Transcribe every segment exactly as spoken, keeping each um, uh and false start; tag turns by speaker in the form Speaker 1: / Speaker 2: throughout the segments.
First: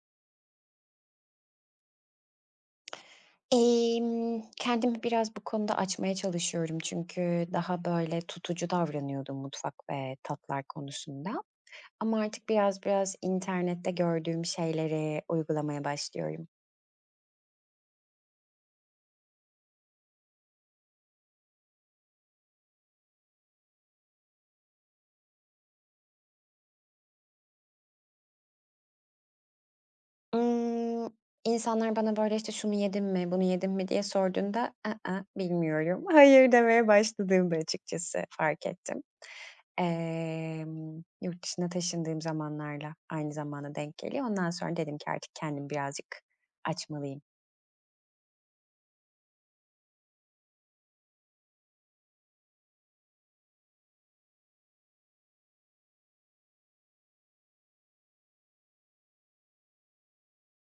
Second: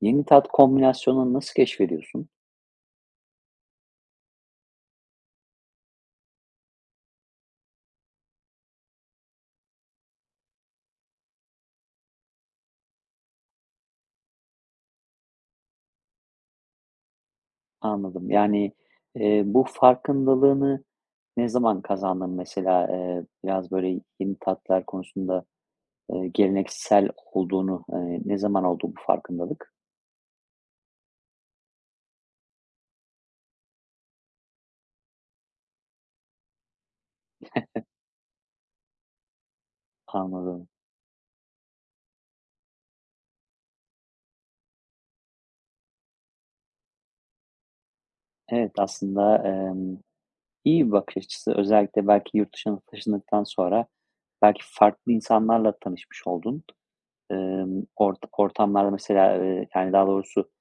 Speaker 1: Yeni tat kombinasyonunu nasıl keşfediyorsun?
Speaker 2: Emm, kendimi biraz bu konuda açmaya çalışıyorum çünkü daha böyle tutucu davranıyordum mutfak ve tatlar konusunda ama artık biraz biraz internette gördüğüm şeyleri uygulamaya başlıyorum.
Speaker 1: Anladım. Yani, eee, bu farkındalığını ne zaman kazandın mesela? Eee, biraz böyle yeni tatlar konusunda, eee, geleneksel olduğunu, eee, ne zaman oldu bu farkındalık?
Speaker 2: Imm, insanlar bana böyle, işte, "Şunu yedin mi, bunu yedin mi?" diye sorduğunda, "I ıh, bilmiyorum, hayır." demeye başladığımda açıkçası fark ettim.
Speaker 1: Anladım.
Speaker 2: Emm, yurt dışına taşındığım zamanlarla aynı zamana denk geliyor. Ondan sonra dedim ki artık kendimi birazcık açmalıyım.
Speaker 1: Evet, aslında, emm, iyi bir bakış açısı. Özellikle belki yurt dışına taşındıktan sonra belki farklı insanlarla tanışmış oldun. Emm, ort ortamlarda mesela, eee, yani, daha doğrusu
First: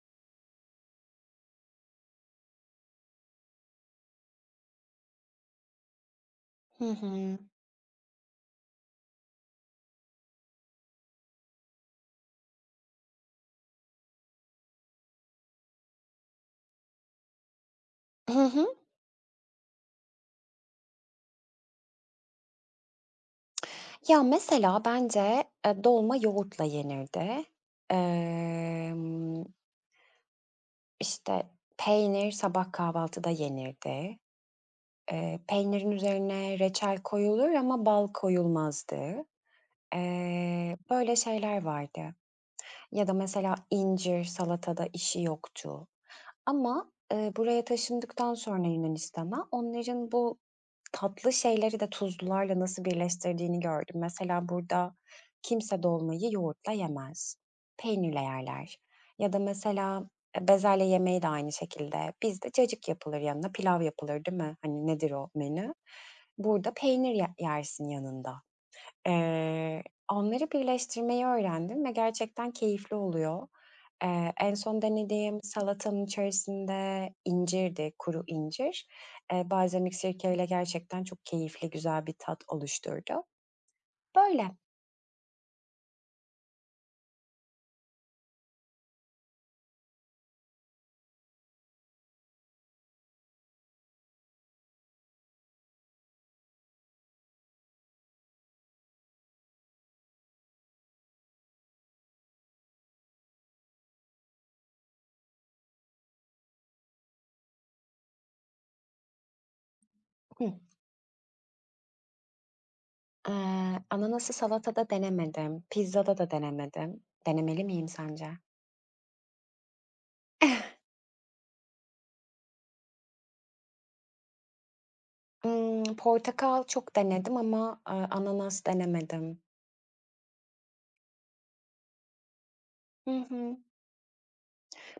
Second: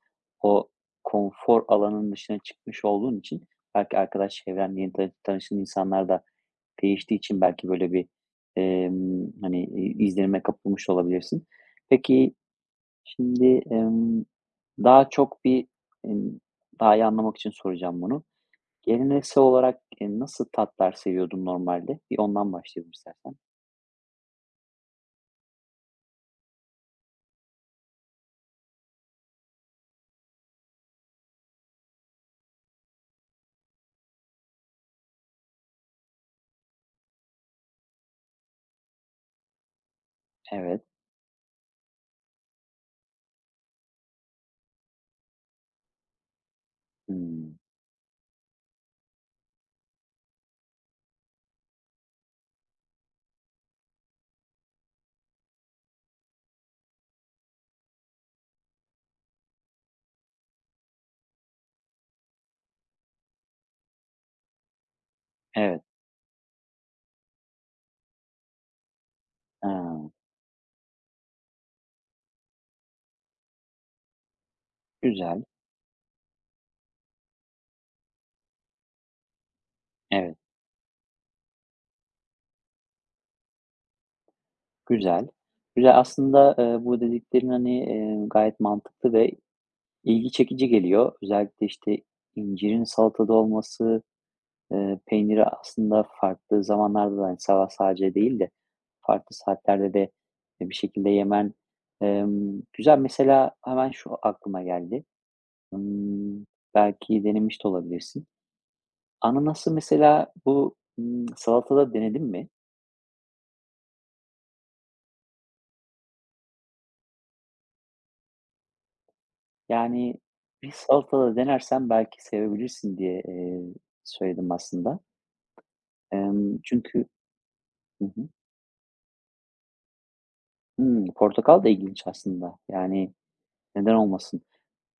Speaker 1: o konfor alanının dışına çıkmış olduğun için belki arkadaş çevren, yeni tanı tanıştığın insanlar da
Speaker 2: Hı
Speaker 1: değiştiği
Speaker 2: hı.
Speaker 1: için belki böyle bir, emm, hani, i izlenime kapılmış olabilirsin. Peki, şimdi, emm, daha çok bir, emm, daha iyi anlamak için soracağım bunu.
Speaker 2: Hı hı.
Speaker 1: Geleneksel olarak, eee, nasıl tatlar seviyordun normalde? Bir ondan başlayalım istersen.
Speaker 2: Ya, mesela bence, eee, dolma yoğurtla yenirdi. Emm, işte, peynir sabah kahvaltıda yenirdi. Eee, peynirin üzerine reçel koyulur ama bal koyulmazdı. Eee,
Speaker 1: Evet.
Speaker 2: böyle şeyler vardı. Ya da mesela incir salatada işi yoktu. Ama, eee,
Speaker 1: Hımm.
Speaker 2: buraya taşındıktan sonra Yunanistan'a onların bu tatlı şeyleri de tuzlularla nasıl birleştirdiğini gördüm. Mesela burada kimse dolmayı yoğurtla yemez. Peynirle yerler ya da mesela, eee, bezelye yemeği de aynı şekilde. Bizde cacık yapılır yanına, pilav yapılır, değil mi? Hani, nedir o menü?
Speaker 1: Evet.
Speaker 2: Burada peynir ye yersin yanında.
Speaker 1: Ha,
Speaker 2: Eee, Onları birleştirmeyi öğrendim ve gerçekten keyifli oluyor. Eee, en son denediğim
Speaker 1: güzel.
Speaker 2: salatanın içerisinde incirdi, kuru incir. Eee, balzamik
Speaker 1: Evet.
Speaker 2: sirkeyle gerçekten çok keyifli, güzel bir tat oluşturdu. Böyle.
Speaker 1: Güzel. Güzel. Aslında, eee, bu dediklerin, hani, eee, gayet mantıklı ve ilgi çekici geliyor. Özellikle, işte, incirin salatada olması, eee, peyniri aslında farklı zamanlarda da, hani, sabah sadece değil de farklı saatlerde de, bir şekilde yemen, emm, güzel. Mesela hemen şu aklıma geldi. Imm, belki denemiş de olabilirsin. Ananası mesela
Speaker 2: Hı.
Speaker 1: bu, ımm, salatada denedin mi?
Speaker 2: Eee, ananası salatada denemedim, pizzada da denemedim. Denemeli miyim sence?
Speaker 1: Yani, bir salatada denersen belki sevebilirsin diye, eee, söyledim aslında.
Speaker 2: Imm,
Speaker 1: Emm,
Speaker 2: portakal çok
Speaker 1: çünkü
Speaker 2: denedim ama,
Speaker 1: Hı
Speaker 2: aaa,
Speaker 1: hı.
Speaker 2: ananas denemedim.
Speaker 1: Hımm, portakal da ilginç aslında.
Speaker 2: Hı
Speaker 1: Yani,
Speaker 2: hı.
Speaker 1: neden olmasın?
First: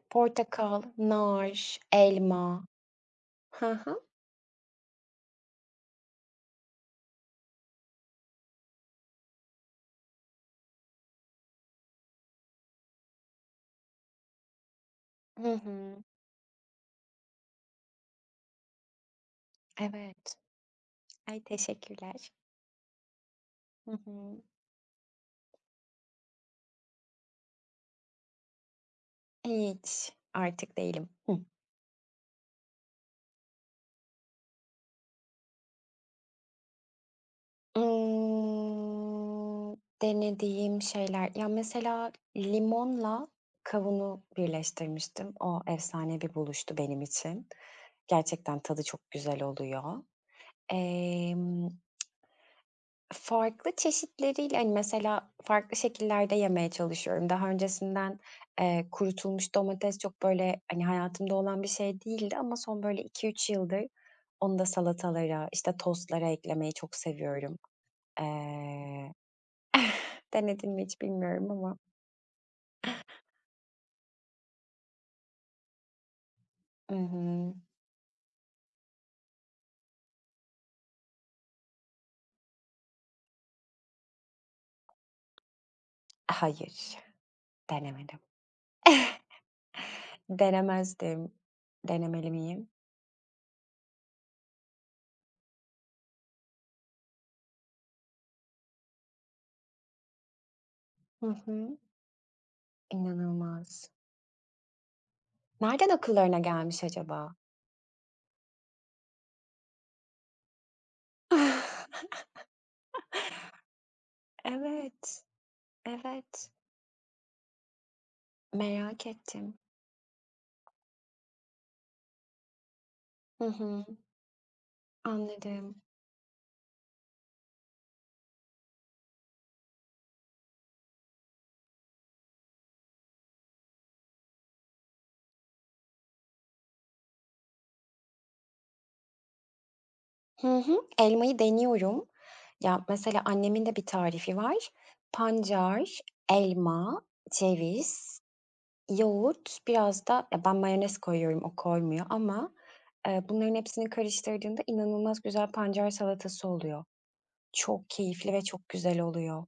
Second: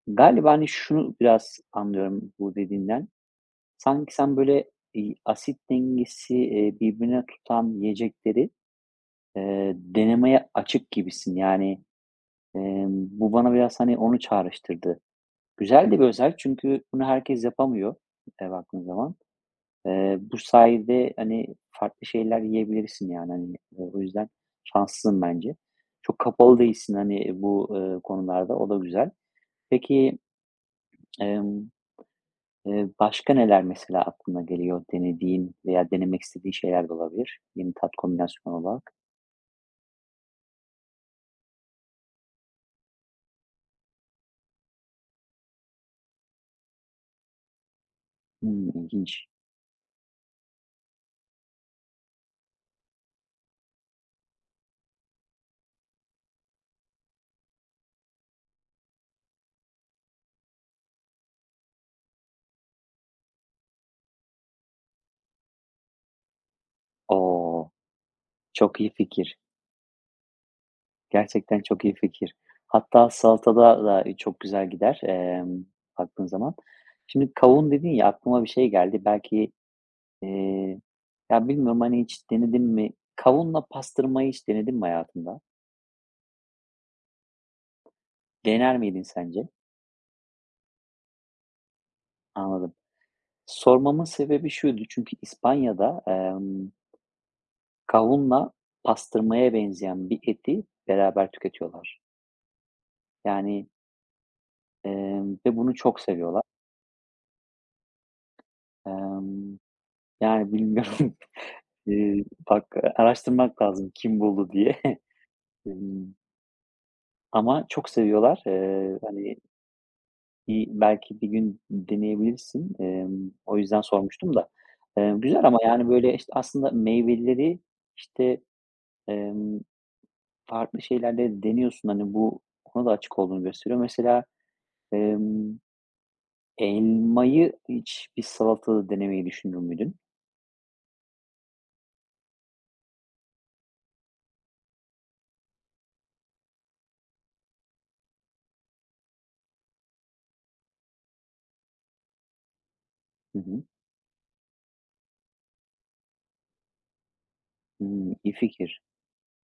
Speaker 1: Galiba, hani,
Speaker 2: Portakal,
Speaker 1: şunu
Speaker 2: nar,
Speaker 1: biraz anlıyorum bu
Speaker 2: elma.
Speaker 1: dediğinden. Sanki sen böyle, iii, asit dengesi, eee, birbirine tutan yiyecekleri, eee, denemeye açık gibisin. Yani, emm, bu bana biraz, hani, onu çağrıştırdı.
Speaker 2: Hı
Speaker 1: Güzel
Speaker 2: hı.
Speaker 1: de bir özellik çünkü bunu herkes yapamıyor, eee, baktığın zaman. Eee,
Speaker 2: Evet.
Speaker 1: bu sayede,
Speaker 2: Ay,
Speaker 1: hani, farklı
Speaker 2: teşekkürler.
Speaker 1: şeyler yiyebilirsin, yani, hani, eee,
Speaker 2: Hı
Speaker 1: o yüzden
Speaker 2: hı.
Speaker 1: şanslısın bence. Çok kapalı değilsin, hani, bu, eee, konularda, o da güzel.
Speaker 2: Hiç,
Speaker 1: Peki,
Speaker 2: artık değilim. Hıh.
Speaker 1: emm, eee, başka neler mesela aklına geliyor denediğin veya denemek istediğin şeyler de olabilir yeni tat kombinasyonu olarak?
Speaker 2: Imm, Denediğim şeyler, ya, mesela limonla kavunu birleştirmiştim. O efsane bir buluştu benim için. Gerçekten
Speaker 1: Hımm,
Speaker 2: tadı çok
Speaker 1: ilginç.
Speaker 2: güzel oluyor. Emm Farklı çeşitleriyle, hani, mesela farklı şekillerde yemeye çalışıyorum. Daha öncesinden, eee, kurutulmuş domates çok, böyle, hani, hayatımda olan bir şey değildi ama son, böyle, iki üç yıldır onu da salatalara, işte, tostlara eklemeyi çok seviyorum.
Speaker 1: O! Çok iyi
Speaker 2: Eee,
Speaker 1: fikir.
Speaker 2: denedin mi hiç bilmiyorum
Speaker 1: Gerçekten
Speaker 2: ama
Speaker 1: çok iyi fikir. Hatta salatada da, çok güzel gider, emm, baktığın zaman.
Speaker 2: Hı
Speaker 1: Şimdi
Speaker 2: hı.
Speaker 1: kavun dedin ya, aklıma bir şey geldi. Belki, Eee, ya, bilmiyorum, hani, hiç denedin mi? Kavunla pastırmayı hiç denedin mi hayatında?
Speaker 2: Hayır, denemedim.
Speaker 1: Dener miydin sence?
Speaker 2: Denemezdim. Denemeli miyim?
Speaker 1: Anladım. Sormamın sebebi şuydu çünkü İspanya'da, emm, kavunla pastırmaya benzeyen bir eti
Speaker 2: Hı
Speaker 1: beraber
Speaker 2: hı.
Speaker 1: tüketiyorlar. Yani,
Speaker 2: İnanılmaz.
Speaker 1: emm, ve bunu
Speaker 2: Nereden
Speaker 1: çok
Speaker 2: akıllarına
Speaker 1: seviyorlar.
Speaker 2: gelmiş acaba?
Speaker 1: Emm, yani, bilmiyorum, eee, bak, araştırmak lazım kim buldu diye.
Speaker 2: Evet.
Speaker 1: Emm,
Speaker 2: Evet,
Speaker 1: ama çok seviyorlar. Eee,
Speaker 2: merak
Speaker 1: hani
Speaker 2: ettim.
Speaker 1: İii, belki bir gün deneyebilirsin. Emm,
Speaker 2: Hı
Speaker 1: o yüzden
Speaker 2: hı,
Speaker 1: sormuştum da. Eee, güzel ama,
Speaker 2: anladım.
Speaker 1: yani, böyle, işte, aslında meyveleri, işte, emm, farklı şeylerle deniyorsun. Hani, bu ona da açık olduğunu gösteriyor. Mesela, emm, elmayı hiç bir salatada denemeyi düşünür müydün?
Speaker 2: Hı hı, elmayı deniyorum. Ya, mesela annemin de bir tarifi var. Pancar, elma, ceviz, yoğurt, biraz da ya, ben mayonez koyuyorum, o koymuyor ama, eee,
Speaker 1: Hı
Speaker 2: bunların
Speaker 1: hı.
Speaker 2: hepsini karıştırdığında inanılmaz güzel pancar salatası oluyor. Çok
Speaker 1: Hımm,
Speaker 2: keyifli
Speaker 1: iyi
Speaker 2: ve çok
Speaker 1: fikir
Speaker 2: güzel oluyor.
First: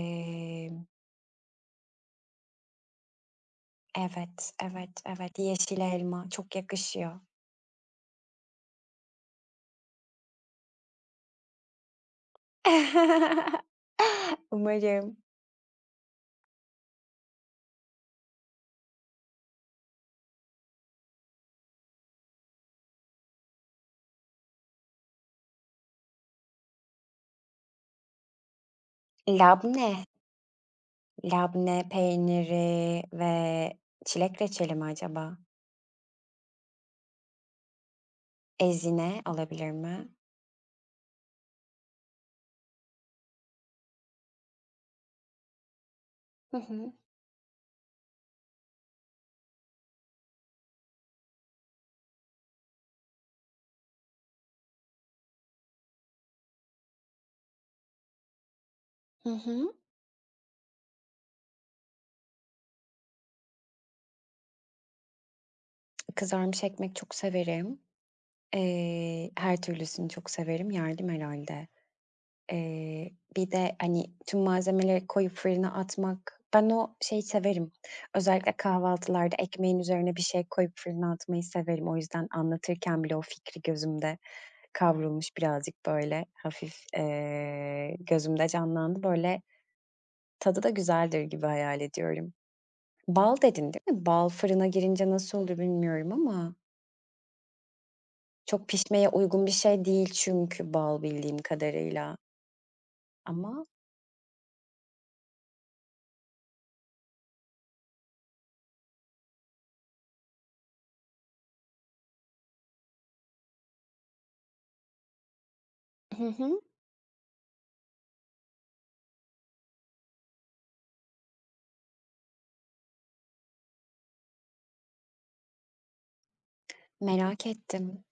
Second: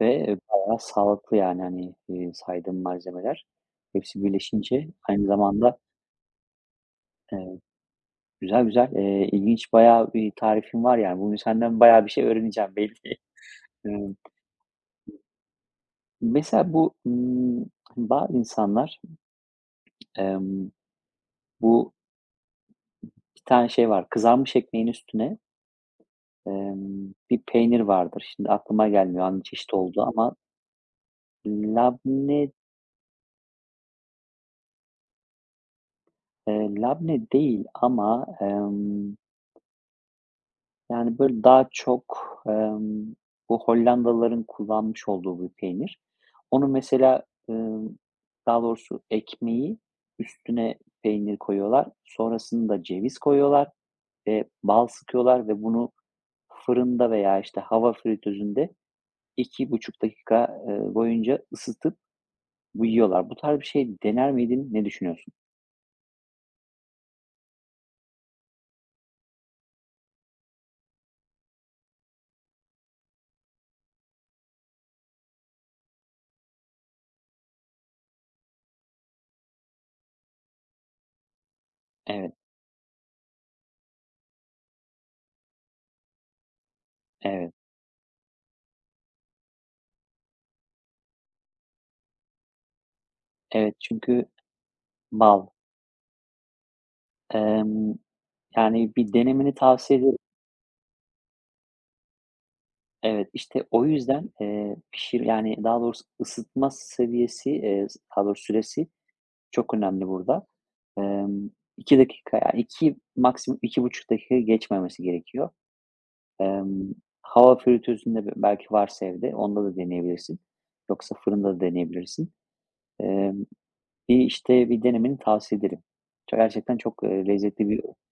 Speaker 1: ve bayağı sağlıklı, yani, hani, eee, saydığın malzemeler hepsi
Speaker 2: evet,
Speaker 1: birleşince
Speaker 2: evet,
Speaker 1: aynı
Speaker 2: evet,
Speaker 1: zamanda,
Speaker 2: yeşil elma çok yakışıyor.
Speaker 1: eee Güzel, güzel. Eee, ilginç bayağı bir tarifin var yani. Bugün senden bayağı bir şey öğreneceğim belli. Imm,
Speaker 2: Umarım.
Speaker 1: mesela bu, ımm, bazı insanlar, emm, bu bir tane şey var, kızarmış ekmeğin üstüne, emm, bir peynir vardır. Şimdi aklıma gelmiyor hangi çeşit
Speaker 2: Labne,
Speaker 1: oldu ama
Speaker 2: labne
Speaker 1: labne,
Speaker 2: peyniri ve çilek reçeli mi acaba?
Speaker 1: eee, labne değil ama, emm
Speaker 2: Ezine olabilir mi?
Speaker 1: Yani, böyle, daha çok, emm, bu Hollandalıların kullanmış olduğu bir peynir.
Speaker 2: Hı
Speaker 1: Onu
Speaker 2: hı.
Speaker 1: mesela, ımm, daha doğrusu ekmeği üstüne peynir koyuyorlar. Sonrasında ceviz koyuyorlar ve bal sıkıyorlar ve bunu fırında veya, işte, hava fritözünde
Speaker 2: Hı
Speaker 1: iki
Speaker 2: hı.
Speaker 1: buçuk dakika, eee, boyunca ısıtıp bu yiyorlar. Bu tarz bir şey dener miydin? Ne düşünüyorsun?
Speaker 2: Kızarmış ekmek çok severim. Eee, her türlüsünü çok severim. Yardım herhâlde. Eee, bir de, hani, tüm malzemeleri koyup fırına atmak ben o şeyi severim. Özellikle kahvaltılarda ekmeğin üzerine bir şey koyup fırına atmayı severim. O yüzden
Speaker 1: Evet,
Speaker 2: anlatırken bile o fikri gözümde kavrulmuş birazcık böyle hafif,
Speaker 1: evet,
Speaker 2: eee, gözümde canlandı. Böyle tadı da güzeldir gibi hayal ediyorum. Bal dedin,
Speaker 1: evet.
Speaker 2: değil mi?
Speaker 1: Çünkü
Speaker 2: Bal fırına girince nasıl
Speaker 1: bal.
Speaker 2: olur bilmiyorum ama
Speaker 1: Emm,
Speaker 2: çok
Speaker 1: yani,
Speaker 2: pişmeye
Speaker 1: bir
Speaker 2: uygun bir
Speaker 1: denemeni
Speaker 2: şey
Speaker 1: tavsiye
Speaker 2: değil
Speaker 1: ederim.
Speaker 2: çünkü bal bildiğim kadarıyla
Speaker 1: Evet, işte
Speaker 2: ama
Speaker 1: o yüzden, eee, pişir yani daha doğrusu ısıtma seviyesi, eee, daha doğrusu süresi çok önemli burada. Emm, iki dakika, ya iki maksimum iki buçuk dakika geçmemesi gerekiyor.
Speaker 2: Hı hı.
Speaker 1: Emm, hava fritözünde be belki varsa evde onda da deneyebilirsin. Yoksa fırında da deneyebilirsin. Emm, bir, işte, bir denemeni tavsiye ederim. Ço gerçekten çok, eee,
Speaker 2: Merak
Speaker 1: lezzetli bir
Speaker 2: ettim.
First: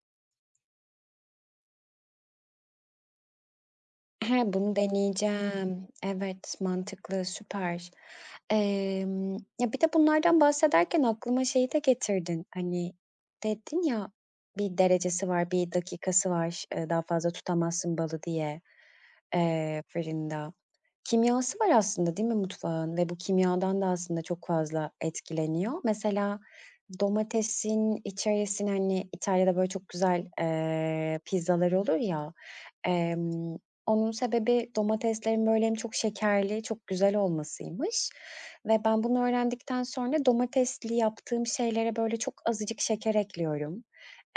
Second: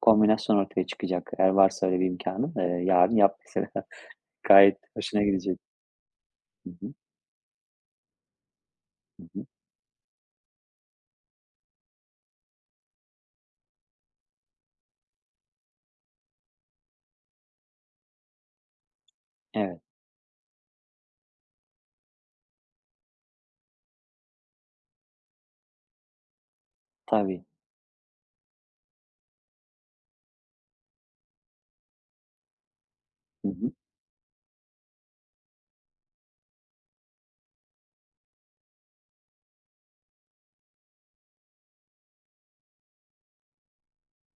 Speaker 1: kombinasyon ortaya çıkacak. Eğer varsa öyle bir imkânın, eee, yarın yap mesela.
Speaker 2: He, bunu
Speaker 1: Gayet hoşuna gidecek.
Speaker 2: deneyeceğim. Evet,
Speaker 1: Hı hı.
Speaker 2: mantıklı, süper.
Speaker 1: Hı
Speaker 2: Emm,
Speaker 1: hı.
Speaker 2: ya, bir de bunlardan bahsederken aklıma şeyi de getirdin. Hani, dedin ya, bir derecesi var, bir dakikası var, eee, daha fazla tutamazsın balı diye,
Speaker 1: Evet.
Speaker 2: eee, fırında. Kimyası var aslında değil mi mutfağın ve bu kimyadan da aslında çok fazla etkileniyor. Mesela
Speaker 1: Tabii.
Speaker 2: domatesin içerisine, hani, İtalya'da böyle çok güzel, eee, pizzalar olur ya,
Speaker 1: Hı
Speaker 2: emm,
Speaker 1: hı.
Speaker 2: onun sebebi domateslerin böyle hem çok şekerli, çok güzel olmasıymış ve ben bunu öğrendikten sonra domatesli yaptığım şeylere böyle çok azıcık şeker ekliyorum.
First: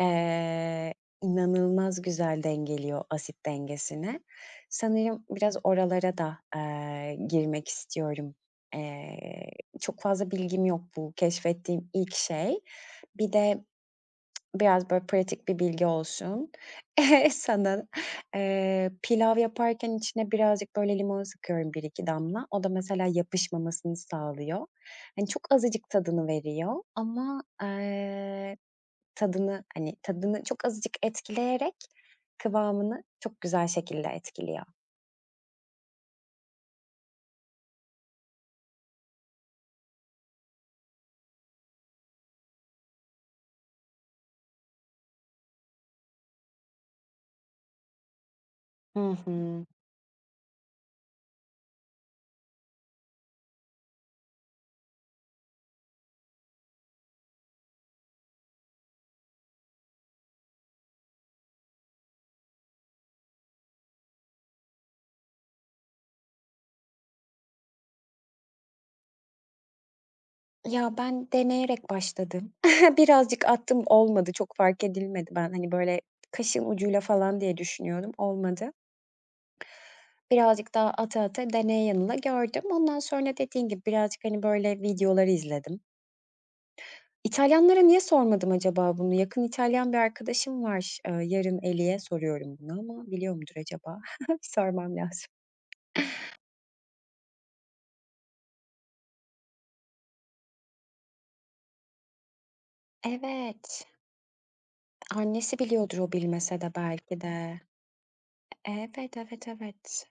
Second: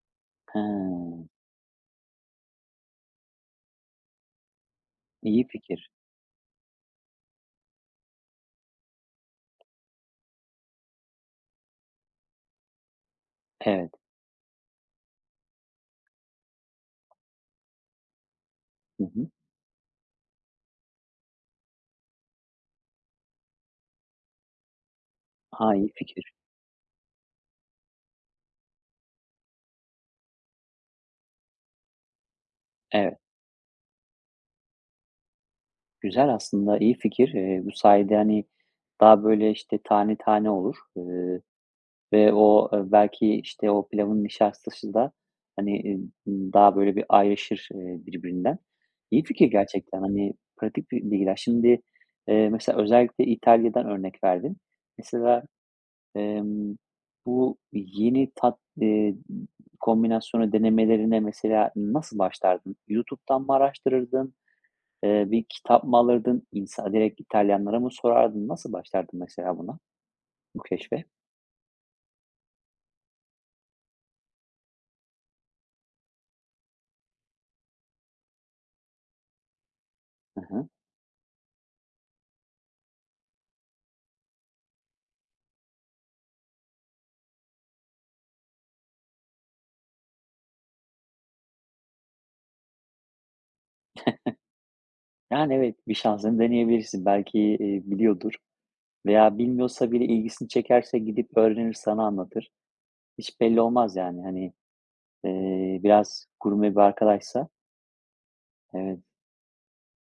Speaker 2: Eee,
Speaker 1: Ha,
Speaker 2: inanılmaz güzel dengeliyor asit dengesini. Sanırım
Speaker 1: iyi
Speaker 2: biraz
Speaker 1: fikir.
Speaker 2: oralara da, eee, girmek istiyorum. Eee, çok fazla bilgim yok bu keşfettiğim ilk şey. Bir de
Speaker 1: Evet.
Speaker 2: biraz böyle pratik bir bilgi olsun. Sana, eee,
Speaker 1: Hı hı.
Speaker 2: pilav yaparken içine birazcık böyle limon sıkıyorum bir iki damla. O da mesela yapışmamasını sağlıyor. Hani, çok
Speaker 1: Ha,
Speaker 2: azıcık
Speaker 1: iyi
Speaker 2: tadını
Speaker 1: fikir.
Speaker 2: veriyor ama, tadını, hani, tadını çok azıcık etkileyerek kıvamını
Speaker 1: Evet.
Speaker 2: çok güzel şekilde etkiliyor.
Speaker 1: Güzel aslında, iyi fikir. Eee, bu sayede, hani, daha böyle, işte, tane tane olur, eee, ve o, eee, belki, işte, o pilavın nişastası da, hani, eee, daha böyle bir ayrışır, eee, birbirinden.
Speaker 2: Hı
Speaker 1: İyi fikir
Speaker 2: hı.
Speaker 1: gerçekten, hani, pratik bir bilgiler. Şimdi, eee, mesela özellikle İtalya'dan örnek verdin. Mesela, Emm, bu yeni tat eee, kombinasyonu denemelerine mesela nasıl başlardın? YouTube'dan mı araştırırdın? Eee, bir kitap mı alırdın? İnsa direkt İtalyanlara mı sorardın? Nasıl başlardın mesela buna, bu
Speaker 2: Ya,
Speaker 1: keşfe?
Speaker 2: ben deneyerek başladım. Birazcık attım, olmadı, çok fark edilmedi. Ben, hani, böyle kaşın ucuyla falan diye düşünüyordum, olmadı.
Speaker 1: Hı hı.
Speaker 2: Birazcık daha ata ata deney yanıla gördüm. Ondan sonra dediğin gibi birazcık, hani, böyle videoları izledim. İtalyanlara niye sormadım acaba bunu? Yakın İtalyan bir arkadaşım var. Eee, yarın Eli'ye soruyorum bunu ama biliyor mudur acaba? Bir sormam lazım.
Speaker 1: Yani, evet, bir şansını deneyebilirsin. Belki, eee, biliyordur veya bilmiyorsa bile ilgisini çekerse gidip öğrenir, sana anlatır. Hiç belli
Speaker 2: Evet.
Speaker 1: olmaz yani. Hani,
Speaker 2: Annesi
Speaker 1: eee,
Speaker 2: biliyordur o
Speaker 1: biraz
Speaker 2: bilmese
Speaker 1: gurme
Speaker 2: de
Speaker 1: bir
Speaker 2: belki
Speaker 1: arkadaşsa
Speaker 2: de.
Speaker 1: evet,
Speaker 2: Evet, evet, evet.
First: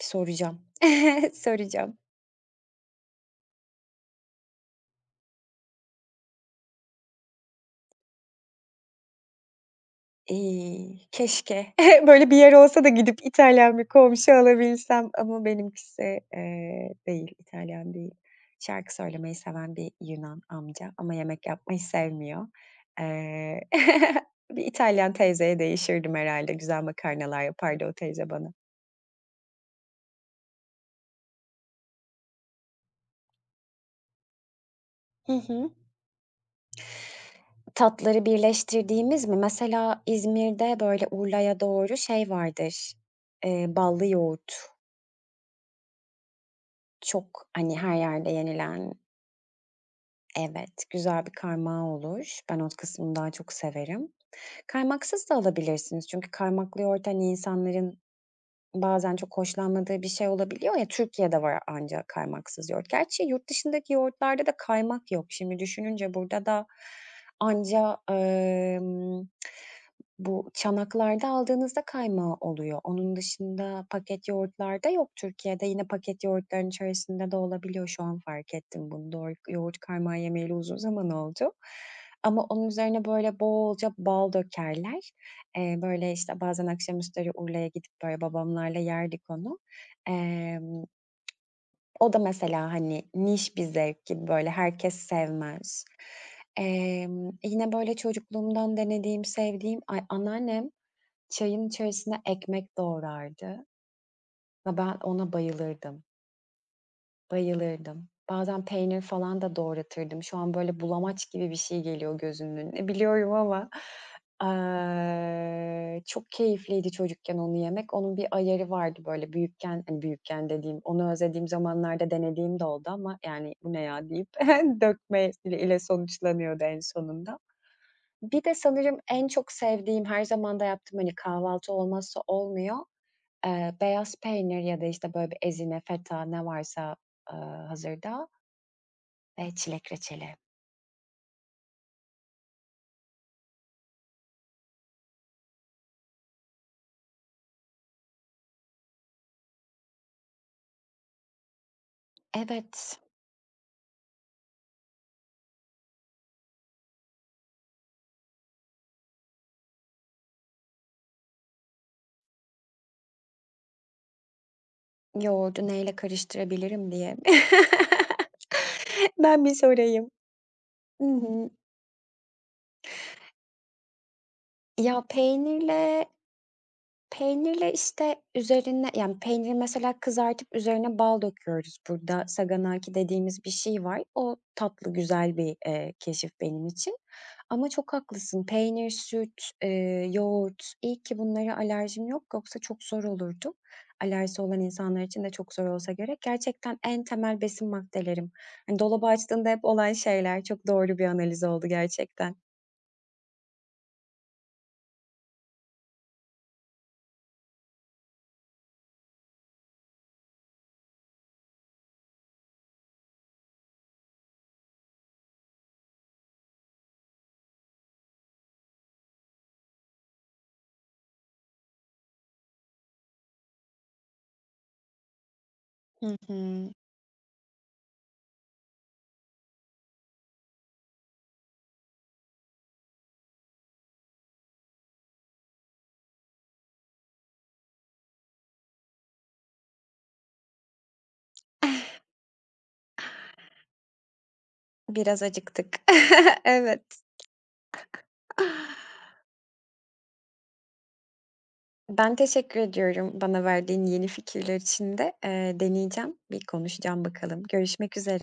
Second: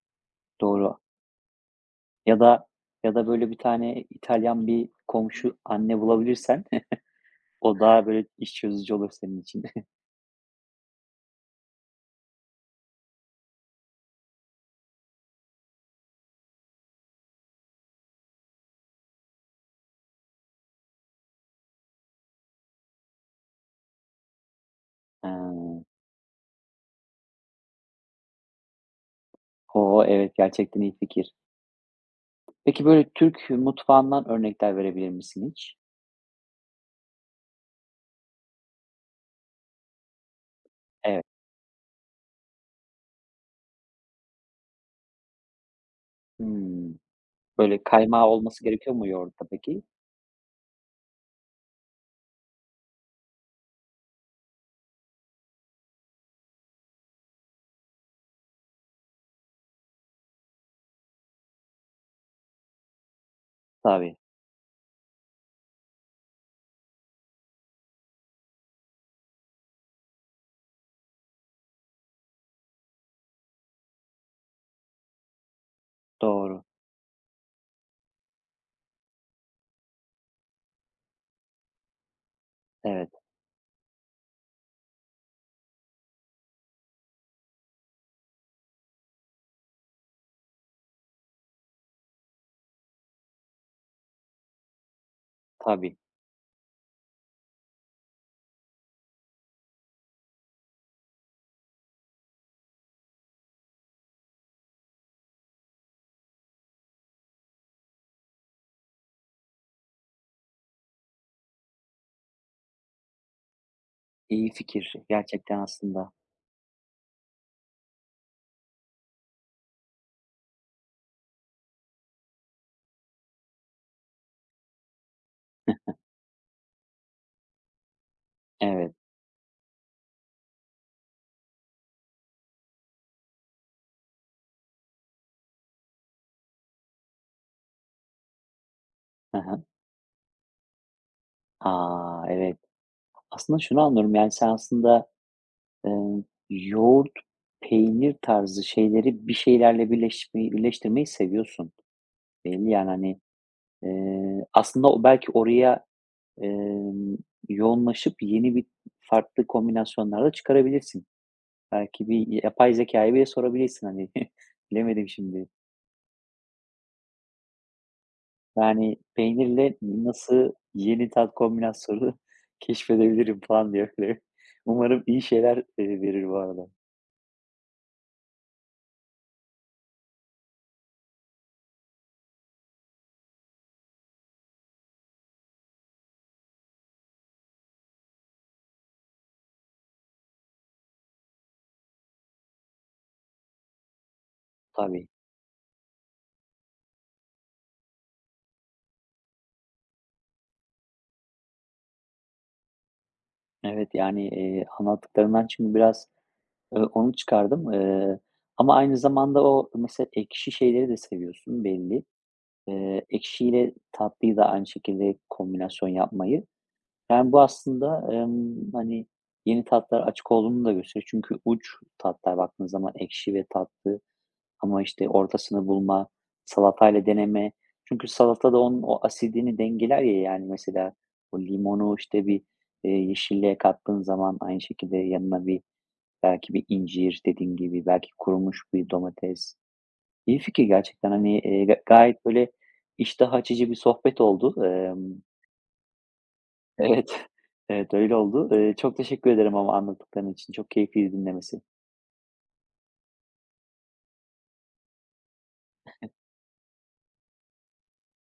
Speaker 2: Bir soracağım.
Speaker 1: doğru.
Speaker 2: Soracağım.
Speaker 1: Ya da ya da böyle bir tane İtalyan bir komşu anne bulabilirsen o daha böyle iş çözücü olur senin için.
Speaker 2: İii, keşke böyle bir yer olsa da gidip İtalyan bir komşu alabilsem ama benimkisi, eee, değil, İtalyan değil. Şarkı söylemeyi seven bir Yunan amca ama yemek yapmayı sevmiyor. Eee, bir İtalyan
Speaker 1: Ha.
Speaker 2: teyzeye değişirdim herhalde. Güzel makarnalar yapardı o teyze bana.
Speaker 1: O, evet, gerçekten iyi fikir. Peki, böyle Türk mutfağından örnekler verebilir
Speaker 2: Hı
Speaker 1: misin
Speaker 2: hı.
Speaker 1: hiç?
Speaker 2: Tatları birleştirdiğimiz mi? Mesela İzmir'de, böyle,
Speaker 1: Evet.
Speaker 2: Urla'ya doğru şey vardır, eee, ballı yoğurt.
Speaker 1: Hımm.
Speaker 2: Çok, hani,
Speaker 1: Böyle
Speaker 2: her
Speaker 1: kaymağı
Speaker 2: yerde
Speaker 1: olması
Speaker 2: yenilen.
Speaker 1: gerekiyor mu yoğurtta peki?
Speaker 2: Evet, güzel bir karmağı olur. Ben o kısmını daha çok severim. Kaymaksız da alabilirsiniz çünkü kaymaklı yoğurt, hani, insanların bazen çok hoşlanmadığı bir şey olabiliyor ya, Türkiye'de var ancak kaymaksız yoğurt. Gerçi yurt dışındaki
Speaker 1: Tabii.
Speaker 2: yoğurtlarda da kaymak yok. Şimdi düşününce burada da anca, emm, bu çanaklarda aldığınızda kaymağı oluyor. Onun dışında paket yoğurtlarda yok Türkiye'de. Yine paket
Speaker 1: Doğru.
Speaker 2: yoğurtların içerisinde de olabiliyor. Şu an fark ettim bunu. Doğru, yoğurt kaymağı yemeyeli uzun zaman oldu. Ama onun üzerine
Speaker 1: Evet.
Speaker 2: böyle bolca bal dökerler. Eee, böyle, işte, bazen akşamüzleri Urla'ya gidip, böyle, babamlarla yerdik onu. Emm, o da mesela, hani, niş bir zevk gibi, böyle, herkes sevmez.
Speaker 1: Tabii.
Speaker 2: Emm, yine, böyle, çocukluğumdan denediğim, sevdiğim. Ay, anneannem çayın içerisine ekmek doğrardı ve ben ona bayılırdım. Bayılırdım. Bazen peynir falan da doğratırdım. Şu an böyle bulamaç gibi bir şey geliyor gözümün önüne biliyorum ama,
Speaker 1: İyi fikir gerçekten
Speaker 2: eee,
Speaker 1: aslında.
Speaker 2: çok keyifliydi çocukken onu yemek. Onun bir ayarı vardı böyle büyükken, hani, büyükken dediğim, onu özlediğim zamanlarda denediğim de oldu ama yani "Bu ne ya?" deyip dökme ile ile sonuçlanıyordu en sonunda. Bir de
Speaker 1: Evet.
Speaker 2: sanırım en çok sevdiğim, her zaman da yaptığım, hani, kahvaltı olmazsa olmuyor, Eee, beyaz peynir ya da, işte, böyle, bir ezine, feta ne varsa, aaa, hazırda
Speaker 1: Hı
Speaker 2: ve
Speaker 1: hı.
Speaker 2: çilek reçeli.
Speaker 1: A! Evet. Aslında şunu anlıyorum, yani, sen aslında Emm, yoğurt, peynir tarzı şeyleri bir şeylerle birleşmeyi birleştirmeyi seviyorsun. Belli yani,
Speaker 2: Evet,
Speaker 1: hani, eee, aslında o belki oraya, emm, yoğunlaşıp yeni bir farklı kombinasyonlar da çıkarabilirsin. Belki bir yapay zekâya bile sorabilirsin, hani, bilemedim şimdi.
Speaker 2: yoğurdu neyle karıştırabilirim diye.
Speaker 1: Yani,
Speaker 2: Ben bir
Speaker 1: "Peynirle
Speaker 2: sorayım.
Speaker 1: nasıl
Speaker 2: Hı
Speaker 1: yeni tat
Speaker 2: hı.
Speaker 1: kombinasyonu keşfedebilirim?" falan diye böyle.
Speaker 2: Ya,
Speaker 1: Umarım iyi şeyler, eee,
Speaker 2: peynirle.
Speaker 1: verir bu arada.
Speaker 2: Peynirle, işte, üzerine yani, peyniri mesela kızartıp üzerine bal döküyoruz burada. Saganaki dediğimiz bir şey var. O tatlı, güzel bir, eee, keşif benim için. Ama çok haklısın. Peynir, süt, eee, yoğurt, iyi ki bunlara alerjim yok, yoksa çok zor olurdu. Alerjisi olan insanlar
Speaker 1: Tabii.
Speaker 2: için de çok zor olsa gerek. Gerçekten en temel besin maddelerim. Hani, dolabı açtığında hep olan şeyler. Çok doğru bir analiz oldu gerçekten.
Speaker 1: Evet, yani, eee, anlattıklarından şimdi biraz, Eee, onu çıkardım. Eee, ama aynı zamanda o mesela ekşi şeyleri de seviyorsun belli. Eee, ekşiyle tatlıyı da aynı şekilde kombinasyon yapmayı. Yani bu aslında, emm, hani, yeni tatlar açık olduğunu da gösteriyor. Çünkü uç tatlar baktığın zaman ekşi ve tatlı ama, işte, ortasını bulma,
Speaker 2: Hı hı.
Speaker 1: salatayla deneme. Çünkü salata da onun o asidini dengeler ya, yani, mesela o limonu, işte, bir, eee, yeşilliğe kattığın zaman aynı şekilde yanına bir. Belki bir incir dediğin gibi, belki kurumuş bir domates. İyi fikir gerçekten, hani, eee, ga gayet böyle iştah açıcı bir sohbet oldu. Emm,
Speaker 2: Biraz acıktık. Evet.
Speaker 1: evet, evet, öyle oldu. Eee, çok teşekkür ederim ama anlattıkların için. Çok keyifliydi dinlemesi.
Speaker 2: Ben teşekkür ediyorum bana verdiğin yeni fikirler için de. Eee, deneyeceğim, bir konuşacağım bakalım. Görüşmek üzere.